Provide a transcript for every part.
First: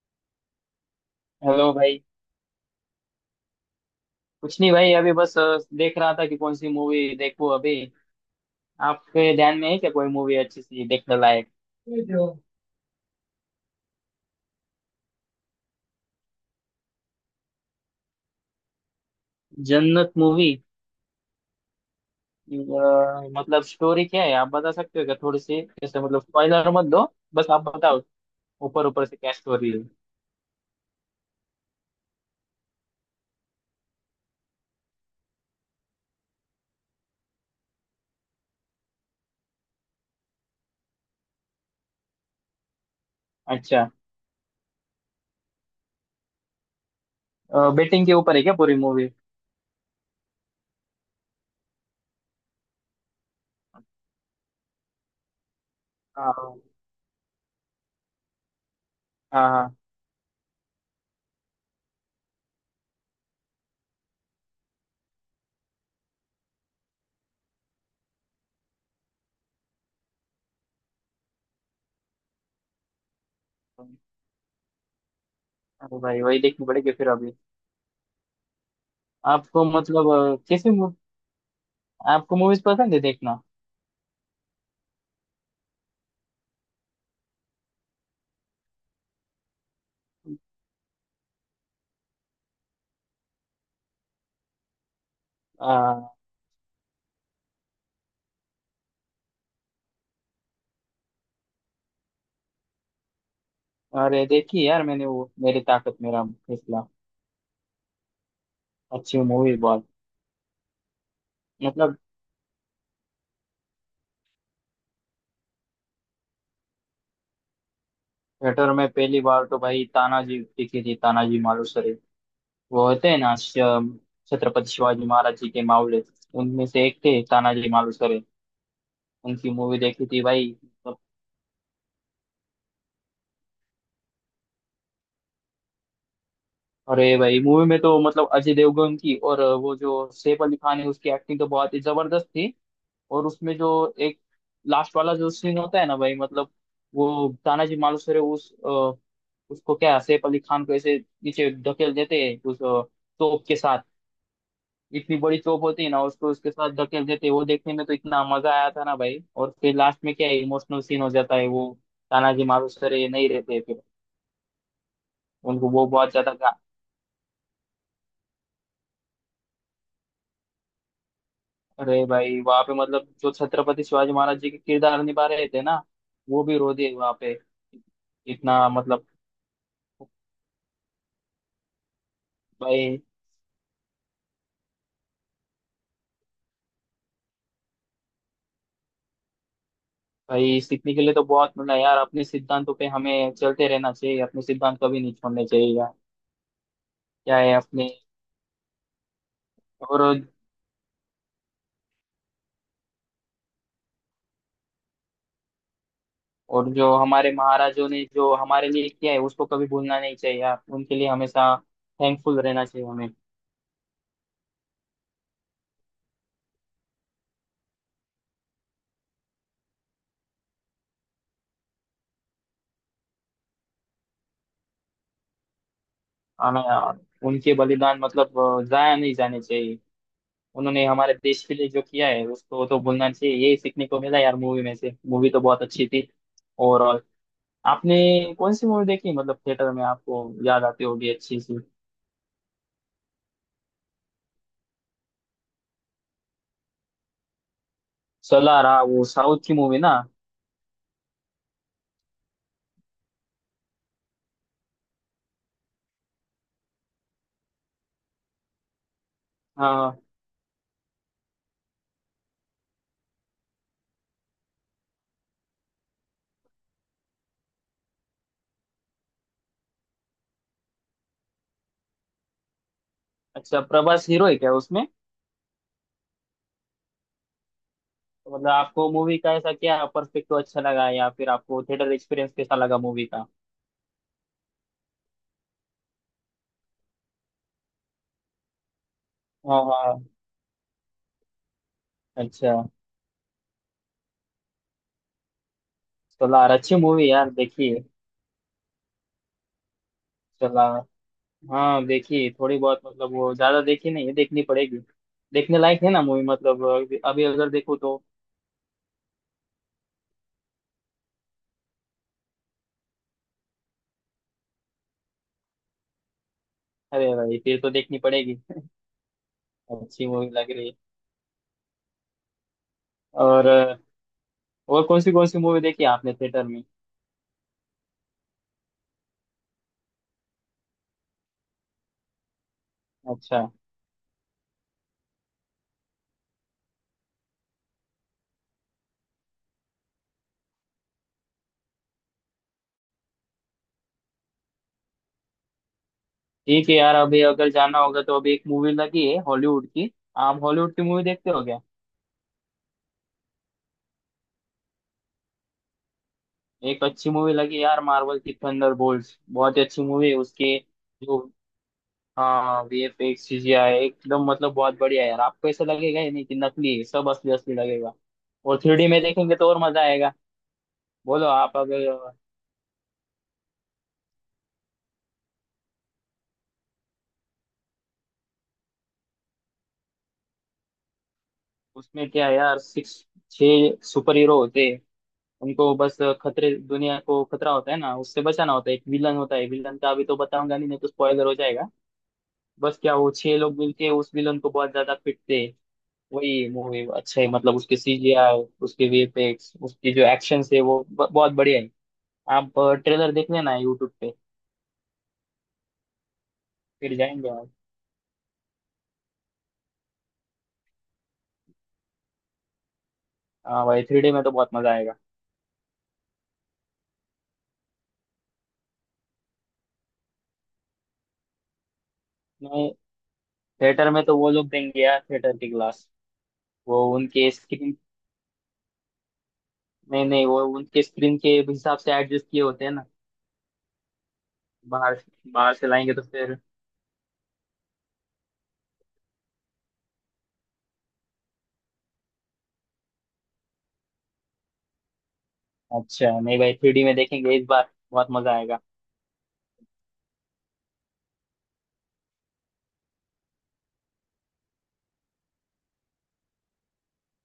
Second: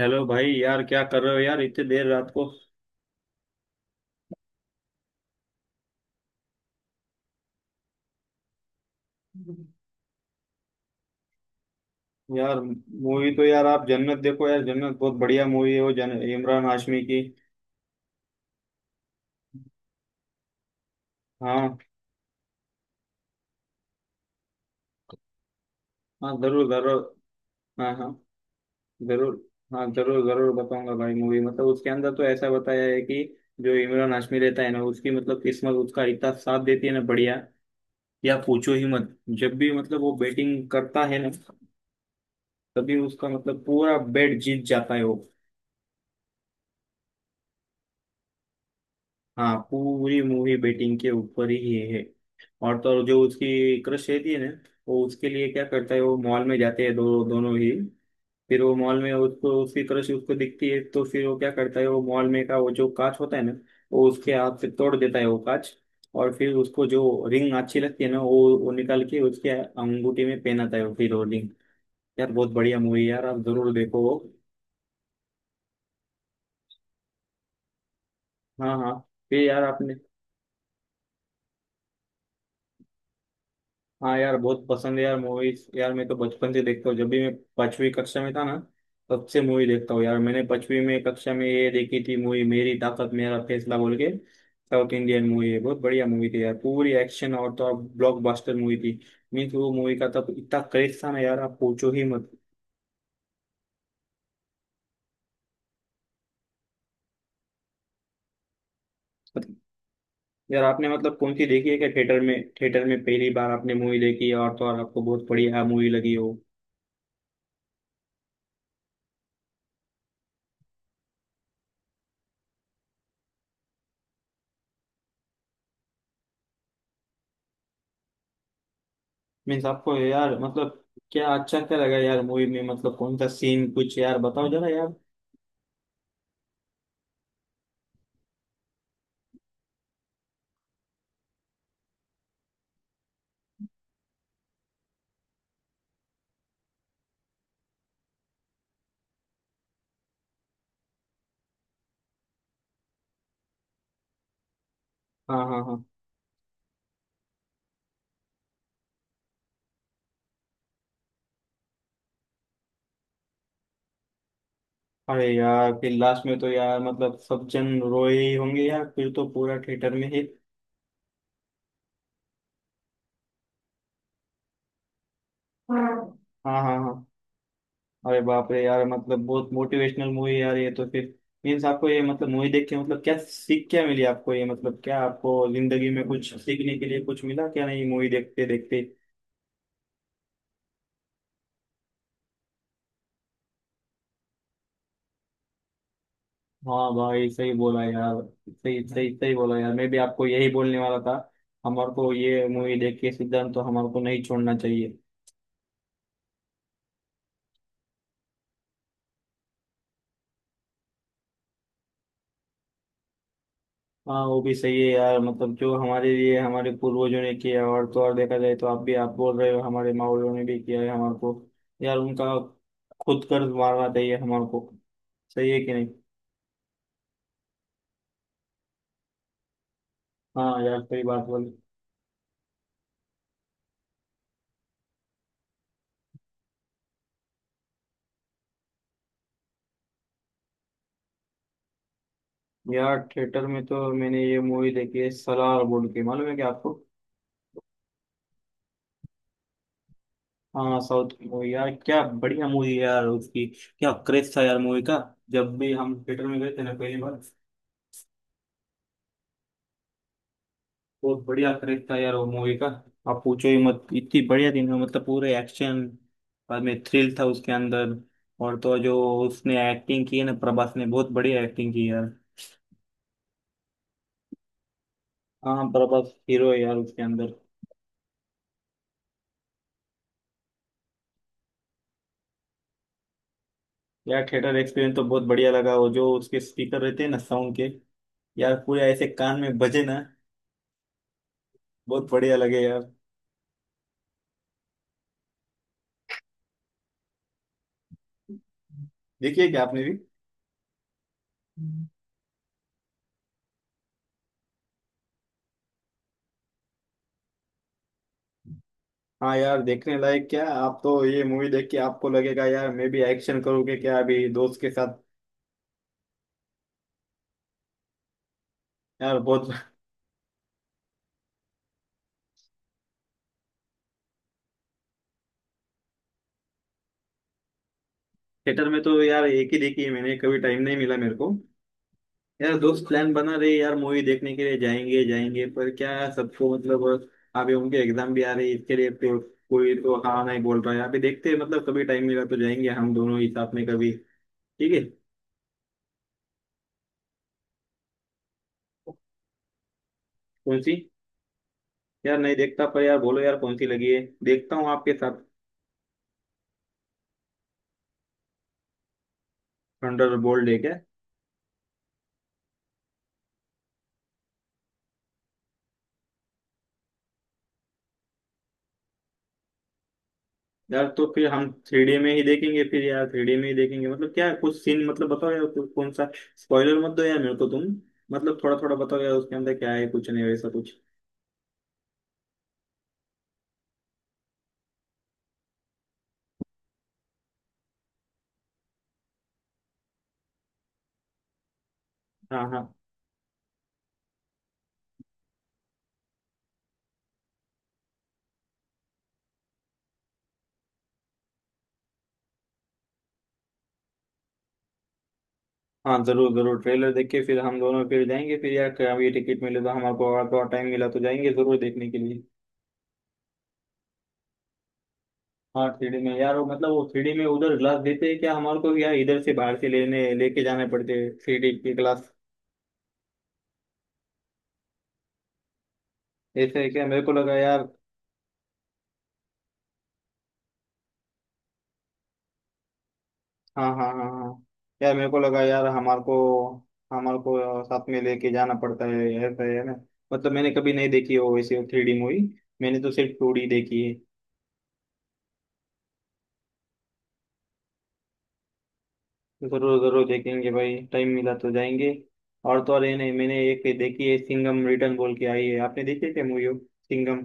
Hello भाई। यार क्या कर रहे हो यार हेलो इतने भाई। देर रात को। कुछ नहीं भाई, अभी बस देख रहा था कि कौन सी मूवी देखूं अभी। आपके ध्यान में है क्या कोई मूवी अच्छी सी देखने लायक। यार मूवी तो यार आप जन्नत देखो। यार जन्नत बहुत बढ़िया मूवी है वो जन इमरान हाशमी की। जन्नत मूवी। हाँ मतलब स्टोरी क्या है, आप बता सकते हो क्या थोड़ी सी, जैसे मतलब हाँ जरूर स्पॉइलर मत जरूर। दो। बस आप हाँ बताओ। हाँ ऊपर ऊपर से क्या जरूर। स्टोरी है। हाँ जरूर जरूर बताऊंगा भाई मूवी मतलब उसके अंदर तो ऐसा बताया है कि जो इमरान हाशमी रहता है ना उसकी मतलब किस्मत उसका इतना साथ देती है ना बढ़िया या पूछो ही मत। जब भी मतलब वो बैटिंग करता है ना तभी उसका मतलब अच्छा। पूरा बैट जीत जाता है वो। बेटिंग के ऊपर है क्या पूरी मूवी। हाँ पूरी मूवी बेटिंग के ऊपर ही है। और तो और जो उसकी क्रश रहती है ना वो उसके लिए क्या करता है वो मॉल में हाँ जाते हैं दो दोनों ही। फिर वो मॉल में हाँ उसको हाँ। उसकी क्रश उसको दिखती है तो फिर वो क्या करता है वो मॉल में का वो जो कांच होता है ना वो उसके हाथ से तोड़ देता है वो कांच। और फिर उसको जो रिंग अच्छी लगती है ना वो निकाल के उसके अंगूठी में पहनाता है वो फिर वो रिंग। यार बहुत बढ़िया मूवी यार आप जरूर देखो वो। अरे भाई वही देखनी पड़ेगी फिर अभी। हाँ हाँ। फिर यार आपको आपने। मतलब आपको मूवीज पसंद है देखना। हाँ यार बहुत पसंद है यार मूवीज यार मैं तो बचपन से देखता हूँ जब भी मैं 5वीं कक्षा में था ना तब से मूवी देखता हूँ। यार मैंने 5वीं में कक्षा में ये देखी थी मूवी मेरी ताकत मेरा फैसला बोल के। साउथ इंडियन मूवी है बहुत बढ़िया मूवी थी यार पूरी एक्शन और तो अब ब्लॉकबस्टर मूवी थी। मीन्स वो मूवी का तब इतना क्रेज था ना यार आप पूछो ही मत। अरे देखी यार मैंने वो, मेरी ताकत मेरा फैसला। अच्छी मूवी मतलब- बहुत। यार आपने मतलब कौन सी देखी है क्या मतलब थिएटर में। थिएटर में पहली बार आपने मूवी देखी है और तो और आपको बहुत बढ़िया मूवी लगी हो। थिएटर में पहली बार तो भाई तानाजी दिखी थी, तानाजी मालुसरे। वो होते हैं ना छत्रपति शिवाजी महाराज जी के मावले। उनमें से एक थे तानाजी मालुसरे। उनकी मीन्स मूवी आपको देखी थी यार भाई, मतलब मतलब। क्या अच्छा क्या लगा यार मूवी में मतलब कौन सा सीन कुछ यार बताओ जरा यार। अरे भाई मूवी में तो मतलब अजय देवगन की और वो जो सैफ अली खान है, उसकी एक्टिंग तो बहुत ही जबरदस्त थी। और उसमें जो एक लास्ट वाला जो सीन होता है ना भाई, मतलब वो तानाजी मालुसरे उस उसको क्या, सैफ अली खान को ऐसे नीचे धकेल देते हैं उस तोप के साथ। इतनी बड़ी हाँ तोप हाँ होती हाँ। है ना, उसको उसके साथ धकेल देते हैं, वो देखने में तो इतना मजा आया था ना भाई। और फिर लास्ट में क्या इमोशनल सीन हो जाता है वो। तानाजी मालुसरे नहीं रहते फिर। अरे उनको यार वो फिर बहुत लास्ट ज्यादा में तो यार मतलब सब जन रोए ही होंगे यार फिर तो पूरा थिएटर में ही। अरे भाई, वहां पे मतलब जो छत्रपति शिवाजी महाराज जी के किरदार निभा रहे थे ना, हाँ वो भी हाँ रो दिए हाँ। वहां पे। अरे बाप रे इतना यार मतलब। मतलब बहुत मोटिवेशनल मूवी यार ये तो फिर। मीन्स आपको ये मतलब मूवी देख के भाई मतलब क्या सीख क्या मिली आपको ये मतलब क्या आपको जिंदगी में कुछ सीखने के लिए कुछ मिला क्या नहीं मूवी देखते देखते। भाई, सीखने के लिए तो बहुत मिला यार, अपने सिद्धांतों पे हमें चलते रहना चाहिए, अपने सिद्धांत कभी नहीं छोड़ने चाहिए यार। हाँ भाई क्या सही है बोला अपने। यार। सही सही सही बोला यार मैं भी और आपको यही बोलने वाला था। हमारे को ये मूवी देख के सिद्धांत तो हमारे को नहीं छोड़ना चाहिए। और जो हमारे महाराजों ने जो हमारे लिए किया है उसको कभी भूलना नहीं चाहिए यार, उनके लिए हमेशा थैंकफुल रहना चाहिए हमें। हाँ वो भी सही है यार मतलब जो हमारे लिए हमारे पूर्वजों ने किया और तो और देखा जाए तो आप भी आप बोल रहे हो हमारे माँ बाप ने भी किया है हमारे को। यार उनका खुद कर्ज मारना चाहिए हमारे को। सही है कि नहीं। हमें यार, उनके बलिदान मतलब जाया नहीं जाने चाहिए। हाँ यार उन्होंने सही हमारे बात देश बोली। के लिए जो किया है उसको तो भूलना चाहिए, ये सीखने को मिला यार मूवी में से, मूवी तो बहुत अच्छी थी ओवरऑल। आपने कौन सी मूवी देखी मतलब थिएटर में आपको, याद आती होगी अच्छी सी। यार थिएटर में तो मैंने ये मूवी देखी है सलार बोल के मालूम है क्या आपको। सोलार हाँ, वो साउथ की मूवी ना। हाँ साउथ की मूवी यार क्या बढ़िया मूवी यार उसकी। क्या क्रेज था यार मूवी का। जब भी हम थिएटर में गए थे ना पहली बार। हाँ। बहुत बढ़िया क्रेज था यार वो मूवी का। आप पूछो ही मत इतनी बढ़िया थी ना मतलब पूरे एक्शन। बाद में थ्रिल था उसके अंदर। और तो जो उसने एक्टिंग की है ना प्रभास ने बहुत बढ़िया एक्टिंग की यार। अच्छा, प्रभास हीरो है क्या उसमें। हाँ प्रभास हीरो है यार उसके अंदर। तो मतलब आपको मूवी का ऐसा क्या पर्सपेक्टिव अच्छा लगा, या फिर आपको थिएटर एक्सपीरियंस कैसा लगा मूवी का। यार थिएटर एक्सपीरियंस तो बहुत बढ़िया लगा वो जो उसके स्पीकर रहते हैं ना साउंड के। यार पूरे ऐसे कान में हाँ बजे ना। हाँ। बहुत बढ़िया अच्छा। लगे यार। सोलार अच्छी मूवी यार, देखिए। देखिए क्या आपने सोलार। हाँ भी। देखिए थोड़ी बहुत, मतलब वो ज्यादा देखी नहीं है, देखनी पड़ेगी। देखने लायक है ना मूवी, मतलब अभी अभी अगर देखो तो। हाँ यार देखने लायक क्या है? आप तो ये मूवी देख के आपको लगेगा यार मैं भी एक्शन करूँगी क्या अभी दोस्त के साथ। अरे भाई फिर तो देखनी पड़ेगी, यार बहुत। अच्छी मूवी लग रही है। और कौन सी कौन सी मूवी देखी आपने थिएटर में। थिएटर में तो यार एक ही देखी है मैंने कभी टाइम नहीं मिला मेरे को। यार दोस्त प्लान बना अच्छा। रहे यार मूवी देखने के लिए जाएंगे जाएंगे पर क्या है, सबको मतलब। अभी उनके एग्जाम भी आ रही है इसके लिए तो। कोई तो हाँ नहीं बोल रहा है अभी देखते हैं मतलब कभी टाइम मिला तो जाएंगे हम दोनों ही साथ में कभी। ठीक है। ठीक है यार, अभी अगर जाना होगा तो अभी एक मूवी लगी है हॉलीवुड की। आप कौन हॉलीवुड सी। की मूवी देखते हो क्या। यार नहीं देखता पर यार बोलो यार कौन सी लगी है देखता हूँ आपके साथ। एक अच्छी मूवी लगी यार, मार्वल की थंडरबोल्ट्स, बहुत ही अच्छी मूवी है थंडरबोल्ट उसके है क्या। जो। हाँ वीएफएक्स चीजें आए एकदम, मतलब बहुत बढ़िया है यार, आपको ऐसा लगेगा ही नहीं कि नकली है, सब असली असली लगेगा। और 3D में देखेंगे तो और मजा आएगा। यार तो बोलो फिर हम आप थ्री अगर। डी में ही देखेंगे फिर यार 3D में ही देखेंगे मतलब क्या है, कुछ सीन मतलब बताओ यार कौन सा। स्पॉइलर मत दो यार मेरे को तुम। मतलब थोड़ा थोड़ा बताओ यार उसके अंदर क्या है कुछ नहीं वैसा कुछ। उसमें क्या है यार, सिक्स, छह सुपर हीरो होते हैं। उनको बस खतरे, दुनिया को खतरा होता है ना उससे बचाना होता है, एक विलन होता है, विलन का अभी तो बताऊंगा नहीं, नहीं तो स्पॉइलर हो जाएगा। हाँ हाँ बस क्या, वो छह लोग मिलके उस विलन को बहुत ज्यादा पीटते। वही मूवी अच्छा है मतलब, उसके सीजीआई, उसके वीएफएक्स, उसके जो एक्शन है वो बहुत बढ़िया है। आप ट्रेलर देख लेना यूट्यूब पे। हाँ जरूर जरूर ट्रेलर फिर देख के जाएंगे फिर आप। हम दोनों फिर जाएंगे फिर यार क्या ये टिकट मिले तो हमारे को अगर थोड़ा टाइम मिला तो जाएंगे जरूर देखने के लिए। हाँ भाई, 3D में तो बहुत मजा आएगा। हाँ 3D में यार वो मतलब वो 3D में उधर ग्लास देते हैं क्या हमारे को यार इधर से बाहर से लेने लेके जाने पड़ते हैं 3D की ग्लास। नहीं, थिएटर में तो वो लोग देंगे यार, थिएटर के ग्लास। ऐसे है वो क्या मेरे को उनके लगा यार। स्क्रीन, नहीं नहीं, वो उनके स्क्रीन के हिसाब से एडजस्ट किए होते हैं ना। हाँ हाँ हाँ हाँ। यार बाहर, मेरे को लगा बाहर यार से लाएंगे हमार तो को फिर। हमार को साथ में लेके जाना पड़ता है ऐसा है ना। मतलब मैंने कभी नहीं देखी हो वैसे 3D मूवी। मैंने तो सिर्फ 2D देखी है। अच्छा नहीं भाई, 3D में देखेंगे इस बार, बहुत मजा आएगा। तो जरूर जरूर देखेंगे भाई टाइम मिला तो जाएंगे। और तो और ये नहीं मैंने एक देखी है सिंघम रिटर्न बोल के आई है आपने देखी है क्या मूवी। सिंघम।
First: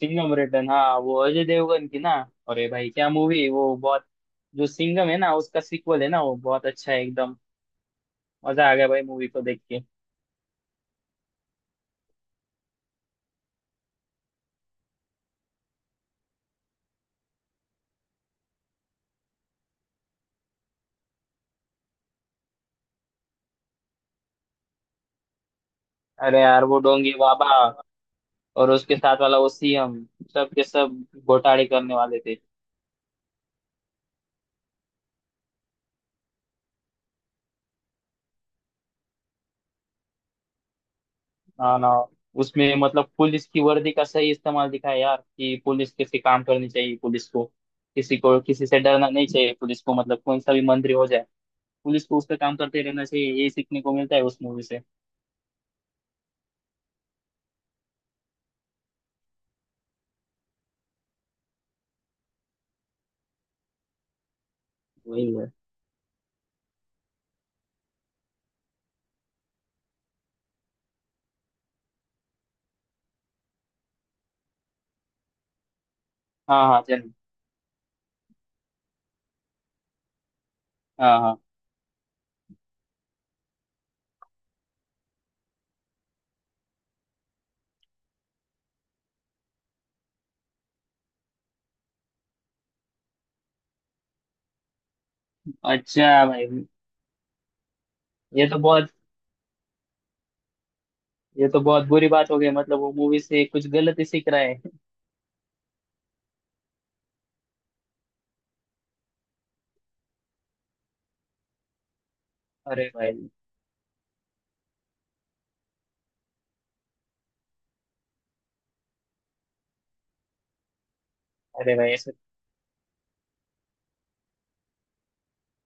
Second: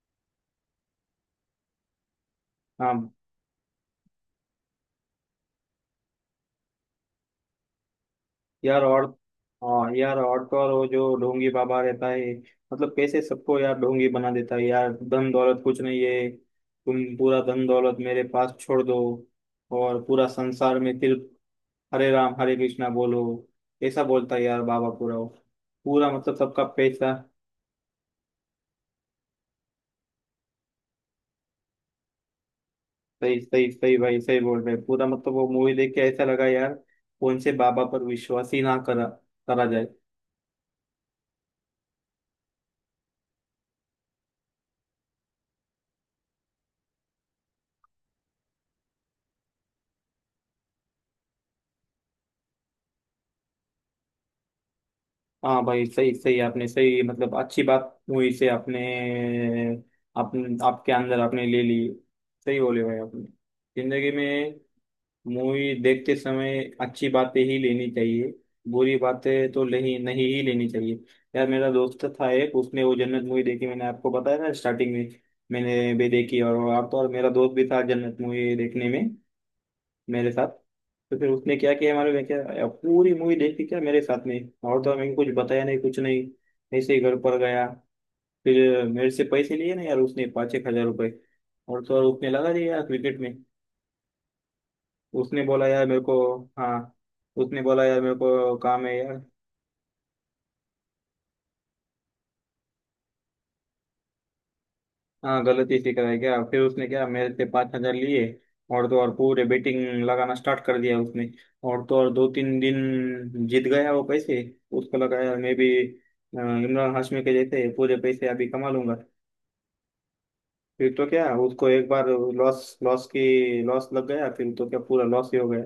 सिंघम रिटर्न, हाँ वो अजय देवगन की ना। अरे भाई क्या हाँ मूवी है वो, बहुत। जो सिंघम है ना उसका सीक्वल है ना, वो बहुत अच्छा है एकदम। मजा आ यार गया भाई और। मूवी को देख के। हाँ यार और तो और वो जो ढोंगी बाबा रहता है मतलब कैसे सबको यार ढोंगी बना देता है यार धन दौलत कुछ नहीं है। तुम पूरा धन दौलत मेरे पास छोड़ दो और पूरा संसार में सिर्फ हरे राम हरे कृष्णा बोलो। ऐसा बोलता है यार बाबा पूरा वो। पूरा मतलब अरे सबका यार वो पैसा। डोंगी बाबा, और उसके साथ वाला वो सीएम, सब के सब घोटाले करने वाले थे। सही सही सही भाई सही बोल रहे पूरा मतलब वो मूवी देख के ऐसा लगा यार। कौन से बाबा पर विश्वास ही ना करा करा जाए। ना ना। उसमें मतलब पुलिस की वर्दी का सही इस्तेमाल दिखा है यार, कि पुलिस कैसे काम करनी चाहिए, पुलिस को किसी से डरना नहीं चाहिए, पुलिस को मतलब कौन सा भी मंत्री हो जाए, पुलिस को उसका काम करते रहना चाहिए, यही सीखने को मिलता है उस मूवी से। हाँ भाई सही सही आपने सही मतलब अच्छी बात हुई से आपने। अपने आपके अंदर आपने ले ली। सही बोले भाई आपने। जिंदगी में वही है। मूवी देखते समय अच्छी बातें ही लेनी चाहिए। बुरी बातें तो नहीं नहीं ही लेनी चाहिए। यार मेरा दोस्त था एक उसने वो जन्नत मूवी देखी मैंने आपको बताया ना स्टार्टिंग में। मैंने भी देखी हाँ और हाँ आप तो और चल। मेरा दोस्त भी था जन्नत मूवी देखने में मेरे साथ। तो हाँ फिर हाँ। उसने क्या किया मालूम है क्या पूरी मूवी देखी क्या मेरे साथ में। और तो मैंने कुछ बताया नहीं कुछ नहीं। ऐसे ही घर पर गया फिर मेरे से पैसे लिए ना यार उसने पाँच एक हजार रुपए। और तो और उसने लगा दिया यार क्रिकेट में। उसने बोला यार मेरे को। अच्छा भाई। हाँ। उसने बोला यार मेरे ये को तो काम बहुत है यार। ये तो बहुत बुरी बात हो गई, मतलब वो मूवी से कुछ गलत ही सीख रहा है। हाँ गलती इसी का है क्या फिर उसने क्या मेरे से 5 हज़ार लिए। और तो और पूरे बेटिंग लगाना स्टार्ट कर दिया उसने। और तो और दो तीन अरे भाई दिन जीत गया वो पैसे। उसको लगा यार मैं भी इमरान हाशमी के जैसे पूरे पैसे अभी कमा लूंगा। फिर तो क्या उसको अरे एक भाई बार ऐसे। लॉस लॉस की लॉस लग गया फिर तो क्या पूरा लॉस ही हो गया।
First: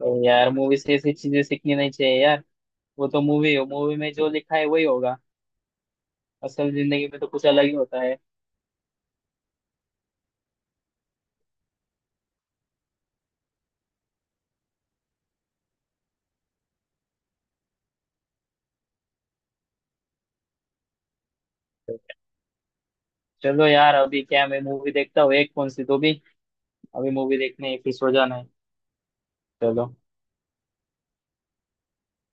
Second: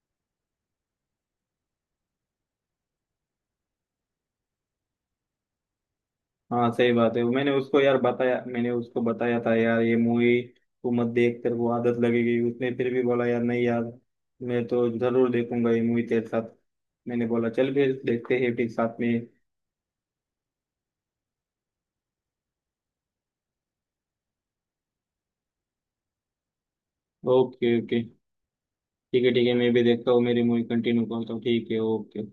तो यार मूवी से ऐसी चीजें सीखनी नहीं चाहिए यार। वो तो मूवी है, मूवी में जो लिखा है वही होगा। हाँ असल सही जिंदगी बात में है तो कुछ मैंने अलग ही उसको यार होता है। बताया मैंने उसको बताया था यार ये मूवी। तू मत देख तेरे को आदत लगेगी उसने फिर भी बोला यार नहीं यार। मैं तो जरूर देखूंगा ये मूवी तेरे साथ। मैंने बोला चल फिर देखते हैं फिर साथ में। चलो यार, अभी क्या, मैं मूवी देखता हूँ एक कौन सी तो भी। अभी मूवी देखने ओके फिर ओके। सो जाना है। ठीक है मैं भी चलो। देखता हूँ मेरी मूवी कंटिन्यू करता हूँ ठीक है ओके।